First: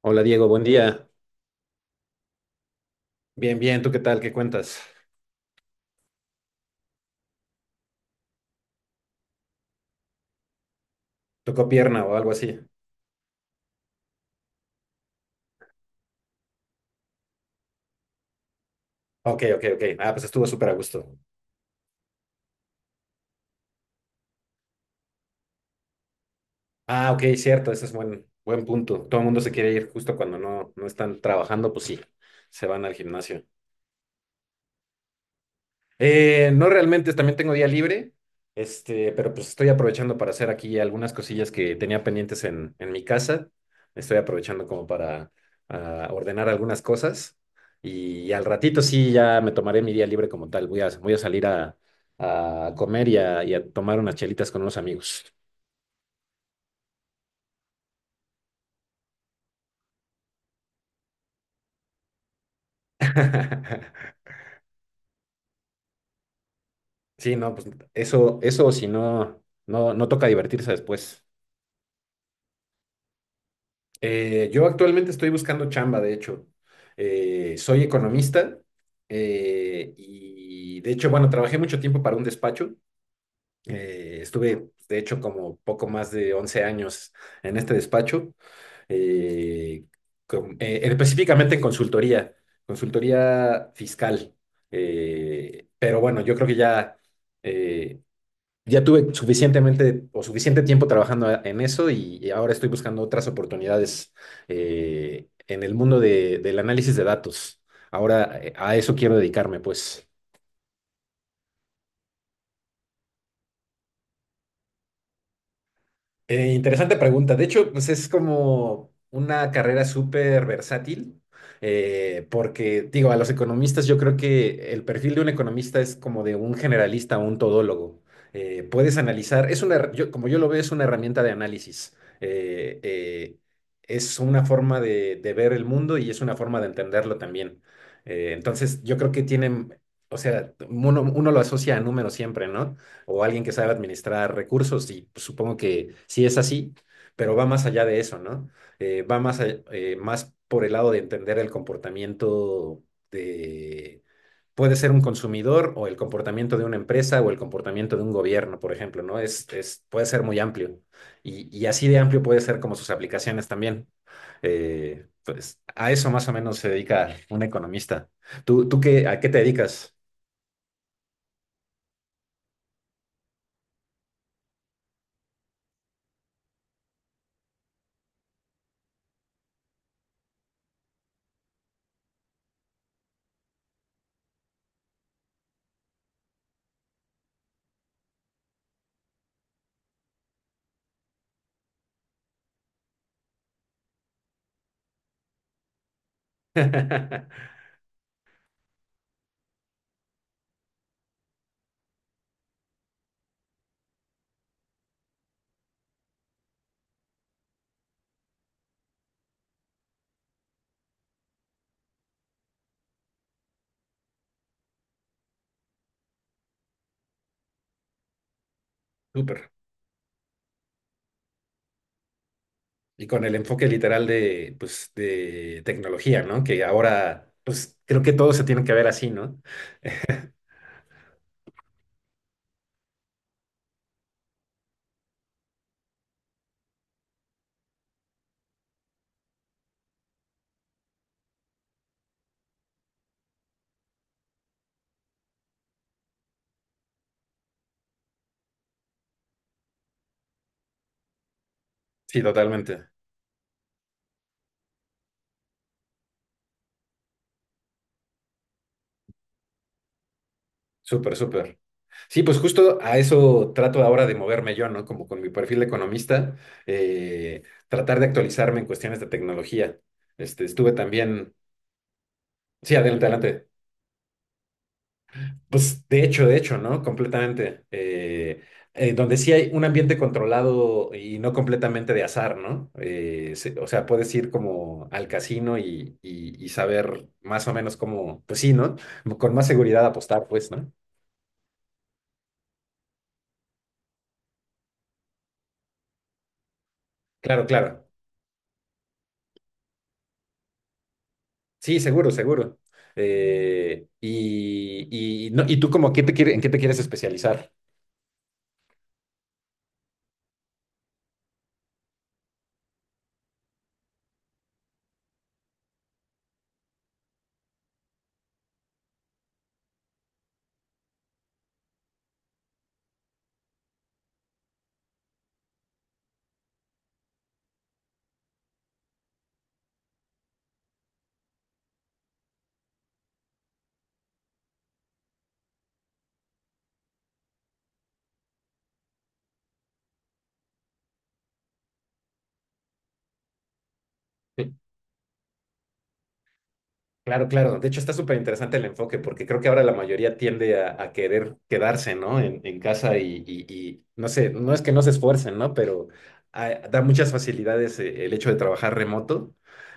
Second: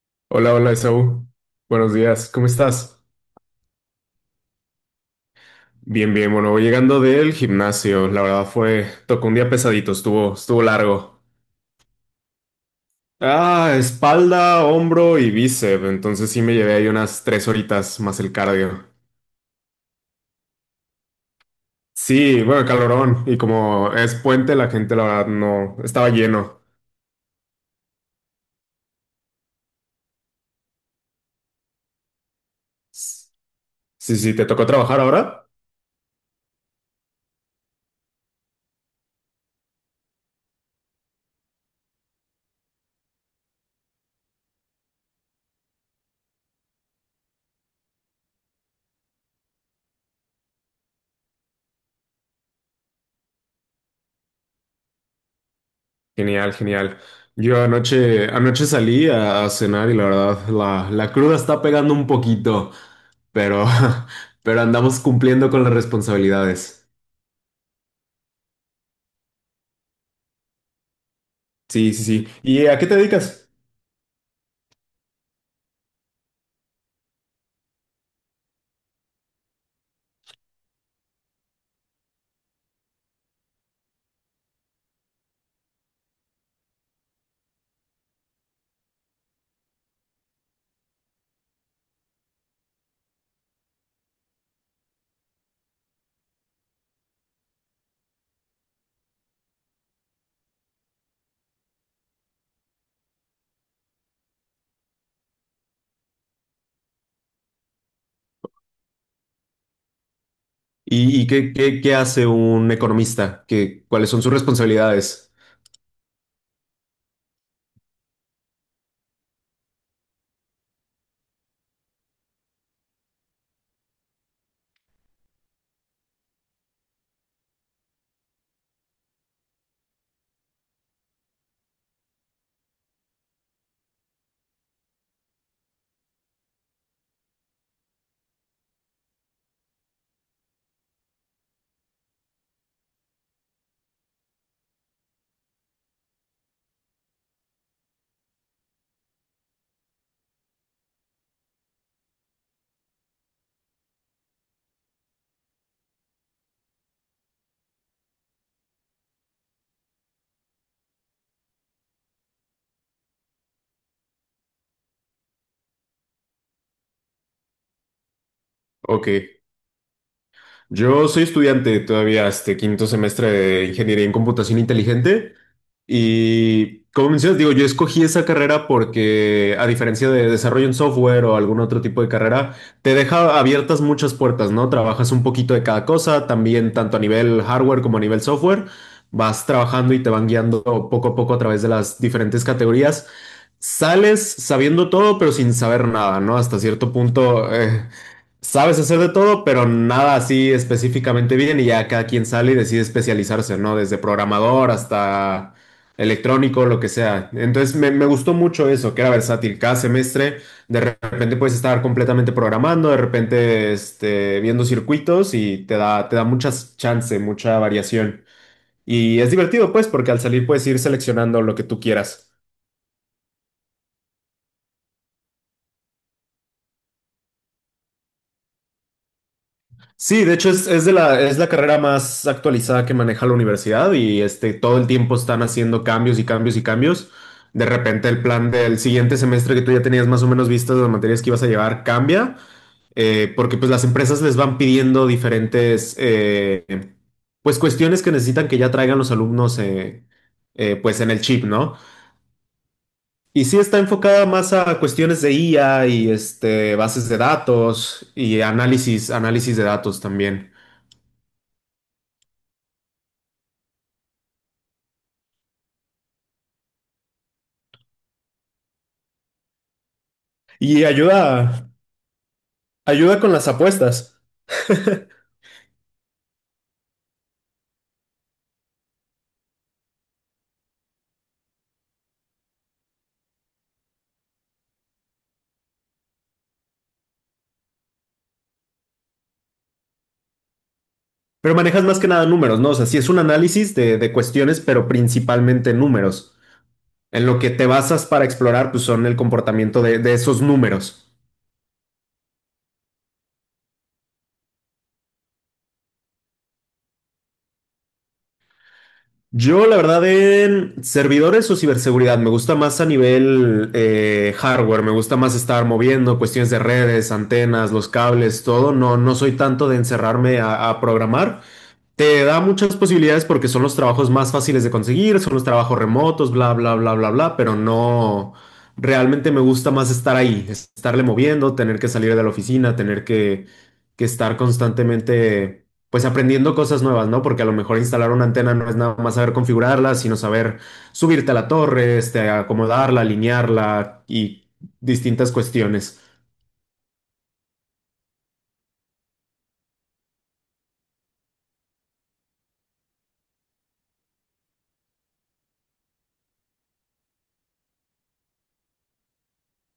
Hola Diego, Hola, buen hola, día. Esaú. Buenos días, ¿cómo estás? Bien, bien, ¿tú qué tal? ¿Qué cuentas? Bien, bien, bueno, voy llegando del gimnasio. La verdad fue, tocó un día pesadito, estuvo largo. ¿Tocó pierna o algo así? Ah, espalda, hombro y bíceps. Entonces sí me llevé ahí unas tres horitas más el cardio. Ok, ok, ok. Ah, pues estuvo súper a gusto. Sí, bueno, calorón. Y como es puente, la gente, la verdad, no, estaba lleno. Ah, ok, cierto, ese es buen punto. Todo el mundo se quiere ir justo cuando no están trabajando, pues sí, se van al gimnasio. Sí, sí, ¿te tocó trabajar ahora? No realmente, también tengo día libre, pero pues estoy aprovechando para hacer aquí algunas cosillas que tenía pendientes en mi casa. Estoy aprovechando como para ordenar algunas cosas y, al ratito sí ya me tomaré mi día libre como tal. Voy a salir a comer y a tomar unas chelitas con unos amigos. Genial, genial. Yo anoche salí a cenar y la verdad, la cruda está pegando un poquito, pero, pero andamos cumpliendo con las responsabilidades. Sí, no, pues eso si no, no toca divertirse después. Sí, sí, sí. ¿Y a qué te dedicas? Yo actualmente estoy buscando chamba, de hecho. Soy economista y de hecho, bueno, trabajé mucho tiempo para un despacho. Estuve, de hecho, como poco más de 11 años en este despacho, eh, específicamente en consultoría, consultoría fiscal. Pero bueno, yo creo que ya... eh, ya tuve suficientemente o suficiente tiempo trabajando en eso y ahora estoy buscando otras oportunidades en el mundo del análisis de datos. Ahora a eso quiero dedicarme, pues. ¿Y, y qué hace un economista? ¿Qué, cuáles son sus responsabilidades? Interesante pregunta. De hecho, pues es como una carrera súper versátil, porque digo, a los economistas yo creo que el perfil de un economista es como de un generalista o un todólogo. Puedes analizar, es una, como yo lo veo, es una herramienta de análisis. Eh, eh, es una forma de ver el mundo y es una forma de entenderlo también. Entonces, yo creo que tienen, o sea, uno lo asocia a números siempre, ¿no? o alguien que sabe administrar recursos, y pues, supongo que sí es así, pero va más allá de eso, ¿no? Va más, más por el lado de entender el comportamiento de, puede ser un consumidor o el comportamiento de una empresa o el comportamiento de un gobierno, por ejemplo, ¿no? Puede ser muy amplio y así de amplio puede ser como sus aplicaciones también. Pues a eso más o menos se dedica un economista. ¿Tú, tú qué, Ok. a qué te dedicas? Yo soy estudiante todavía, este quinto semestre de Ingeniería en Computación Inteligente. Y como mencionas, digo, yo escogí esa carrera porque, a diferencia de desarrollo en software o algún otro tipo de carrera, te deja abiertas muchas puertas, ¿no? Trabajas un poquito de cada cosa, también tanto a nivel hardware como a nivel software. Vas trabajando y te van guiando poco a poco a través de las diferentes categorías. Sales sabiendo todo, pero sin saber nada, ¿no? Hasta cierto punto. Sabes hacer de todo, pero nada así específicamente bien y ya cada quien sale y decide especializarse, ¿no? Desde programador hasta electrónico, lo que sea. Entonces me gustó mucho eso, que era versátil. Cada semestre de repente puedes estar completamente programando, de repente este, viendo circuitos y te da muchas chance, mucha variación. Y es Súper. divertido, pues, porque al salir puedes ir seleccionando lo que tú quieras. Y con el enfoque literal de, pues, de tecnología, ¿no? Que ahora, pues, creo que todo se tiene que ver así, ¿no? Sí, de hecho es de la, es la carrera más actualizada que maneja la universidad y este, todo el tiempo están haciendo cambios y cambios y cambios. De repente el plan del siguiente semestre que tú ya tenías más o menos vistas de las materias que ibas a llevar cambia, porque pues las empresas les van pidiendo diferentes pues cuestiones que necesitan que ya traigan los alumnos pues en el chip, ¿no? Sí, totalmente. Y sí está enfocada más a cuestiones de IA y este, bases de datos y análisis, análisis de datos también. Súper, súper. Sí, pues justo a eso trato ahora de moverme yo, ¿no? Como con mi perfil de economista, eh, tratar de actualizarme en cuestiones de tecnología. Este, estuve Y también... ayuda, Sí, adelante, ayuda con adelante. las apuestas. Pues de hecho, ¿no? Completamente. Donde sí hay un ambiente controlado y no completamente de azar, ¿no? O sea, puedes ir como al casino y, y saber más o menos cómo, pues sí, ¿no? Con más seguridad apostar, pues, ¿no? Pero manejas más que nada números, ¿no? O sea, sí es un análisis de cuestiones, pero principalmente números. En lo Claro, que te claro. basas para explorar, pues son el comportamiento de esos números. Sí, seguro, seguro. Y, y, no, ¿y tú como qué en qué te quieres especializar? Yo, la verdad, en servidores o ciberseguridad, me gusta más a nivel hardware, me gusta más estar moviendo cuestiones de redes, antenas, los cables, todo. No, no soy tanto de encerrarme a programar. Te da muchas posibilidades porque son los trabajos más fáciles de conseguir, son los trabajos remotos, bla, bla, bla, bla, bla, pero no, realmente me gusta más estar ahí, estarle moviendo, tener que salir de la oficina, tener que estar constantemente, pues aprendiendo cosas nuevas, ¿no? Porque a lo mejor instalar una antena no es nada más saber configurarla, sino saber subirte a la torre, este, acomodarla, alinearla y distintas cuestiones. Claro, claro. De hecho, está súper interesante el enfoque porque creo que ahora la mayoría tiende a querer quedarse, ¿no? En casa y, y no sé, no es que no se esfuercen, ¿no? Pero da muchas facilidades el hecho de trabajar remoto.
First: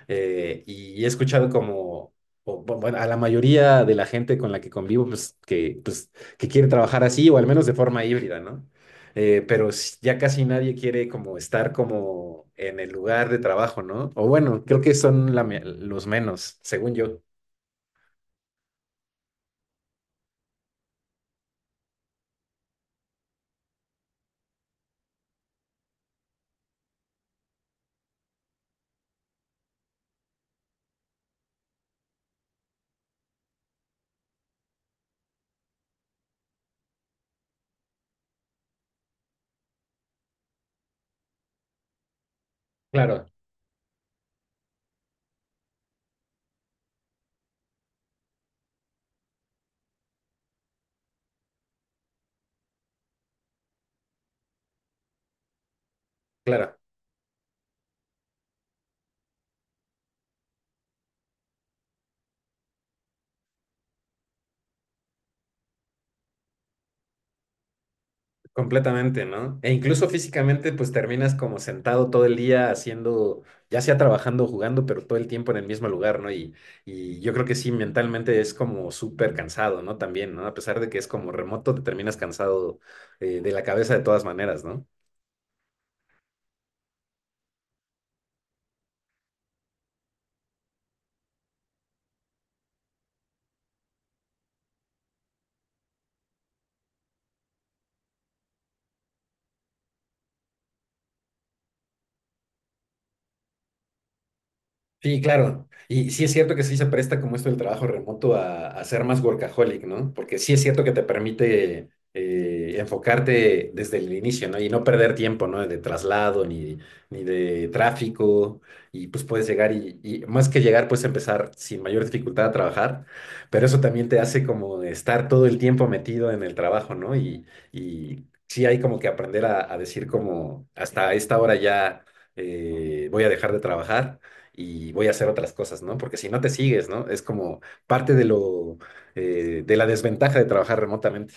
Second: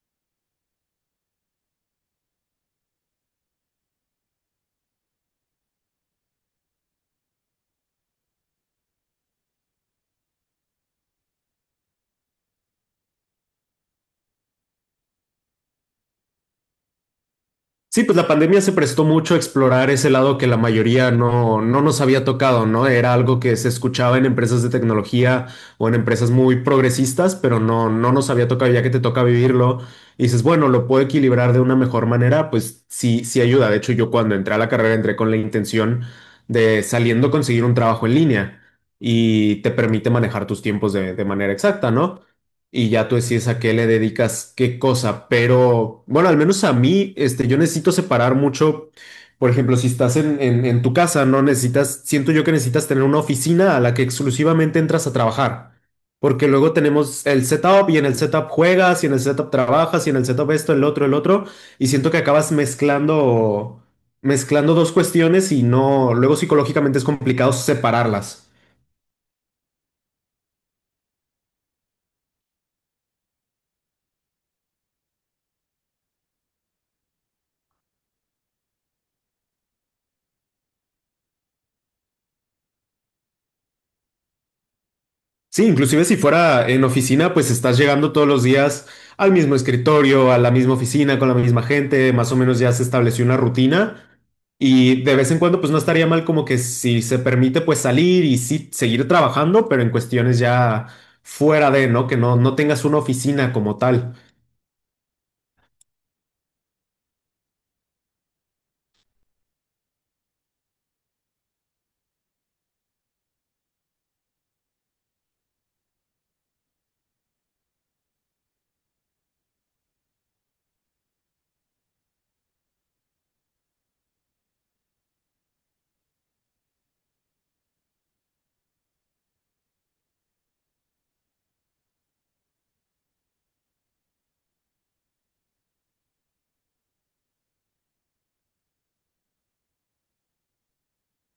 Y he escuchado como, bueno, a la mayoría de la gente con la que convivo, pues, que quiere trabajar así o al menos de forma híbrida, ¿no? Ya casi nadie quiere como estar como en el lugar de trabajo, ¿no? O bueno, creo que son los menos, según yo. Sí, pues la pandemia se prestó mucho a explorar ese lado que la mayoría no, no nos había tocado, ¿no? Era algo que se escuchaba en empresas de tecnología o en empresas muy progresistas, pero no, no nos había tocado, ya que te toca vivirlo. Y dices, bueno, lo puedo equilibrar de una mejor manera, pues sí, sí ayuda. De hecho, yo cuando entré a la carrera entré con la intención de saliendo conseguir un trabajo en línea y te permite manejar tus tiempos de manera exacta, ¿no? Y ya tú Claro, decides a qué le dedicas qué cosa, pero bueno, al menos a mí, este, yo necesito separar mucho, por ejemplo, si estás en, en tu casa, no necesitas, siento yo que necesitas tener una oficina a la que exclusivamente entras a trabajar, porque luego claro, tenemos el setup y en el setup juegas y en el setup trabajas y en el setup esto, el otro, y siento que acabas mezclando, mezclando dos cuestiones y no, luego psicológicamente es complicado separarlas. completamente, ¿no? E incluso físicamente, pues terminas como sentado todo el día haciendo, ya sea trabajando o jugando, pero todo el tiempo en el mismo lugar, ¿no? Y yo creo que sí, mentalmente es como súper cansado, ¿no? También, ¿no? A pesar de que es como remoto, te terminas cansado de la cabeza de todas maneras, ¿no? Sí, inclusive si fuera en oficina, pues estás llegando todos los días al mismo escritorio, a la misma oficina, con la misma gente, más o menos ya se estableció una rutina y de vez en cuando pues no estaría mal como que si se permite pues salir y sí seguir trabajando, pero en cuestiones ya fuera de, ¿no? Que no, no tengas una oficina como tal. Sí, claro. Y sí es cierto que sí se presta como esto del trabajo remoto a ser más workaholic, ¿no? Porque sí es cierto que te permite enfocarte desde el inicio, ¿no? Y no perder tiempo, ¿no? De traslado ni, ni de tráfico. Y pues puedes llegar y más que llegar, puedes empezar sin mayor dificultad a trabajar. Pero eso también te hace como estar todo el tiempo metido en el trabajo, ¿no? Y sí hay como que aprender a decir como hasta esta hora ya voy a dejar de trabajar y voy a hacer otras cosas, ¿no? Porque si no te sigues, ¿no? Es como parte de lo, de la desventaja de trabajar remotamente.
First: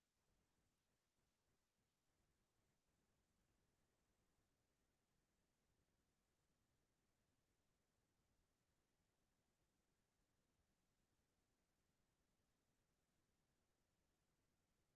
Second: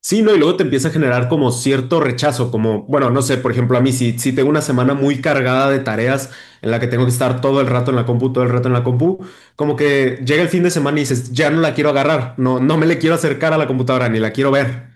Sí, ¿no? Y luego te empieza a generar como cierto rechazo, como, bueno, no sé, por ejemplo, a mí si, si tengo una semana muy cargada de tareas en la que tengo que estar todo el rato en la compu, todo el rato en la compu, como que llega el fin de semana y dices, ya no la quiero agarrar, no, no me le quiero acercar a la computadora, ni la quiero ver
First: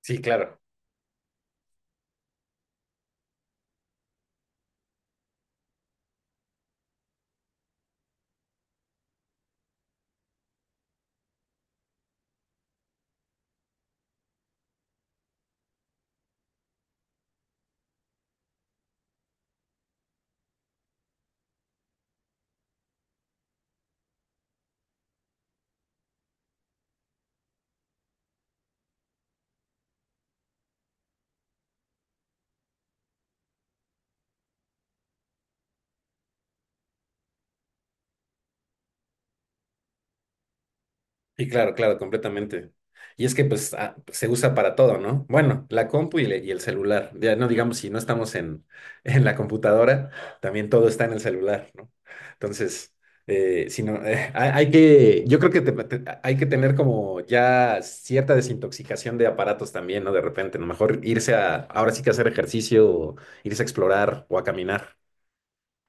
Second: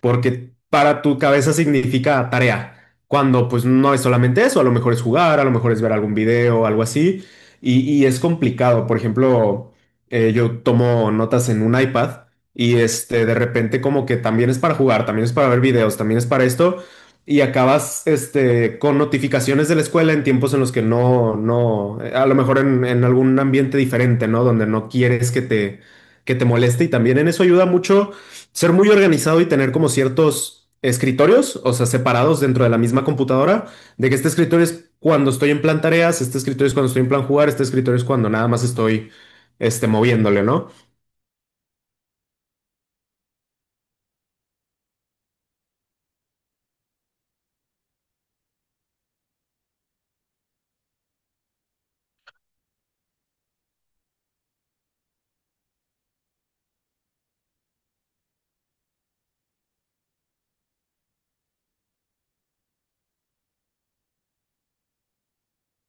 Sí, porque claro. para tu cabeza significa tarea, cuando pues no es solamente eso, a lo mejor es jugar, a lo mejor es ver algún video, algo así, y es complicado. Por ejemplo, yo tomo notas en un iPad y este, de repente como que también es para jugar, también es para ver videos, también es para esto, y acabas este, con notificaciones de la escuela en tiempos en los que no, no, a lo mejor en algún ambiente diferente, ¿no? Donde no quieres que te moleste y también en eso ayuda mucho ser muy organizado y tener como ciertos escritorios, o sea, separados dentro de la misma computadora, de que este escritorio es cuando estoy en plan tareas, este escritorio es cuando estoy en plan jugar, este escritorio es cuando nada más estoy este, moviéndole, ¿no? Y claro, claro, completamente. Y es que pues se usa para todo, ¿no? Bueno, la compu y, el celular. Ya no digamos, si no estamos en, en la computadora, también todo está en el celular, ¿no? Entonces, si no, hay, hay que, yo creo que hay que tener como ya cierta desintoxicación de aparatos también, ¿no? De repente, a lo mejor irse a, ahora sí que hacer ejercicio, o irse a explorar o a caminar.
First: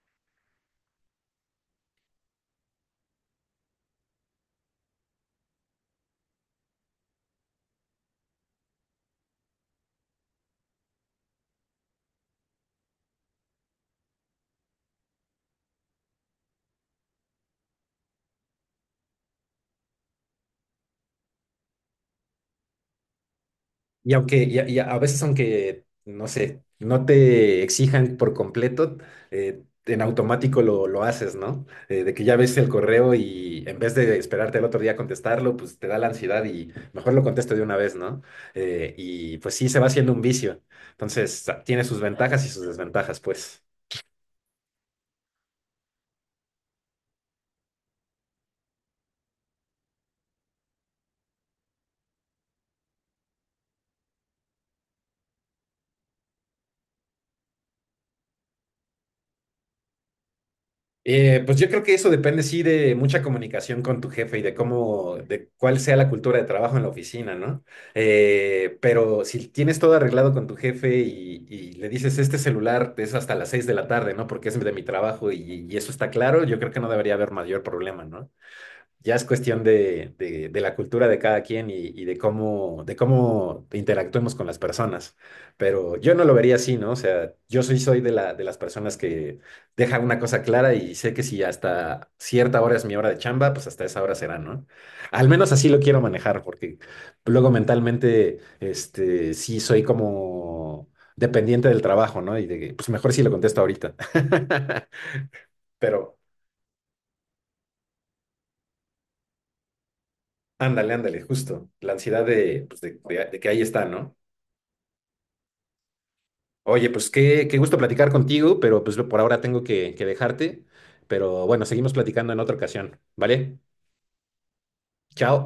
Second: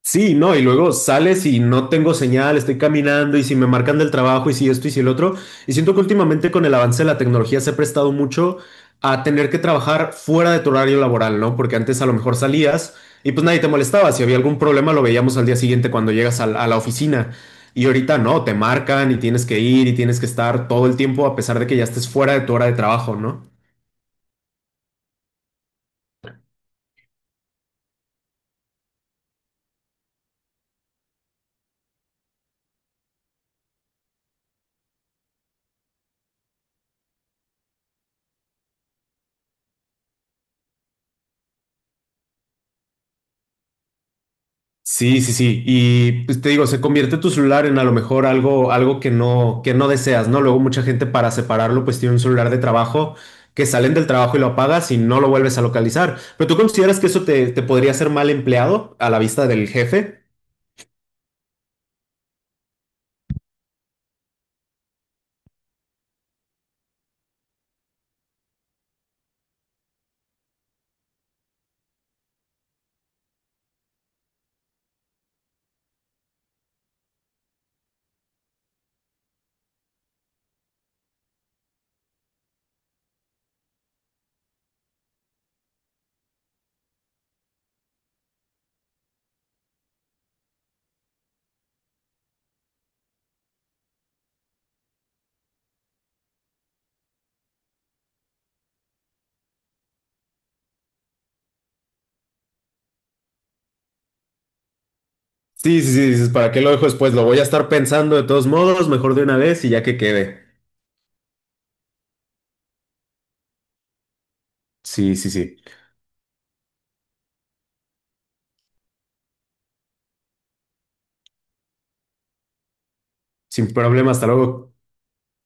Sí, no, y luego sales y no tengo señal, estoy caminando y si me marcan del trabajo y si esto y si el otro. Y siento que últimamente con el avance de la tecnología se ha prestado mucho a tener que trabajar fuera de tu horario laboral, ¿no? Porque antes a lo mejor salías y pues nadie te molestaba. Si había algún problema lo veíamos al día siguiente cuando llegas a la oficina. Y ahorita no, te marcan y tienes que ir y tienes que estar todo el tiempo a pesar de que ya estés fuera de tu hora de trabajo, ¿no? Y aunque y a veces aunque, no sé, no te exijan por completo, en automático lo haces, ¿no? De que ya ves el correo y en vez de esperarte al otro día a contestarlo, pues te da la ansiedad y mejor lo contesto de una vez, ¿no? Y pues sí, se va haciendo un vicio. Entonces, tiene sus ventajas y sus desventajas, pues. Sí, sí, sí. Y pues, te digo, se convierte tu celular en a lo mejor algo, algo que no deseas, ¿no? Luego mucha gente para separarlo, pues tiene un celular de trabajo que salen del trabajo y lo apagas y no lo vuelves a localizar. ¿Pero tú consideras que eso te, te podría ser mal empleado a la vista del jefe? Pues yo creo que eso depende, sí, de mucha comunicación con tu jefe y de cómo, de cuál sea la cultura de trabajo en la oficina, ¿no? Pero si tienes todo arreglado con tu jefe y le dices, este celular es hasta las 6 de la tarde, ¿no? Porque es de mi trabajo y eso está claro, yo creo que no debería haber mayor problema, ¿no? Ya es cuestión de, de la cultura de cada quien y de cómo interactuemos con las personas. Pero yo no lo vería así, ¿no? O sea, yo soy, soy de la, de las personas que deja una cosa clara y sé que si hasta cierta hora es mi hora de chamba, pues hasta esa hora será, ¿no? Al menos así lo quiero manejar, porque luego mentalmente, este, sí soy como dependiente del trabajo, ¿no? Y de, que, pues mejor si lo contesto ahorita. Sí, sí, sí, Pero... dices, ¿para qué lo dejo después? Lo voy a estar pensando de todos modos, mejor de una vez y ya que quede. Ándale, ándale, justo. La ansiedad de, pues, de, de que ahí está, ¿no? Sí, sí, sí. Oye, pues qué, qué gusto platicar contigo, pero pues por ahora tengo que dejarte. Pero bueno, seguimos platicando en otra ocasión, ¿vale? Sin problema, hasta luego. Chao.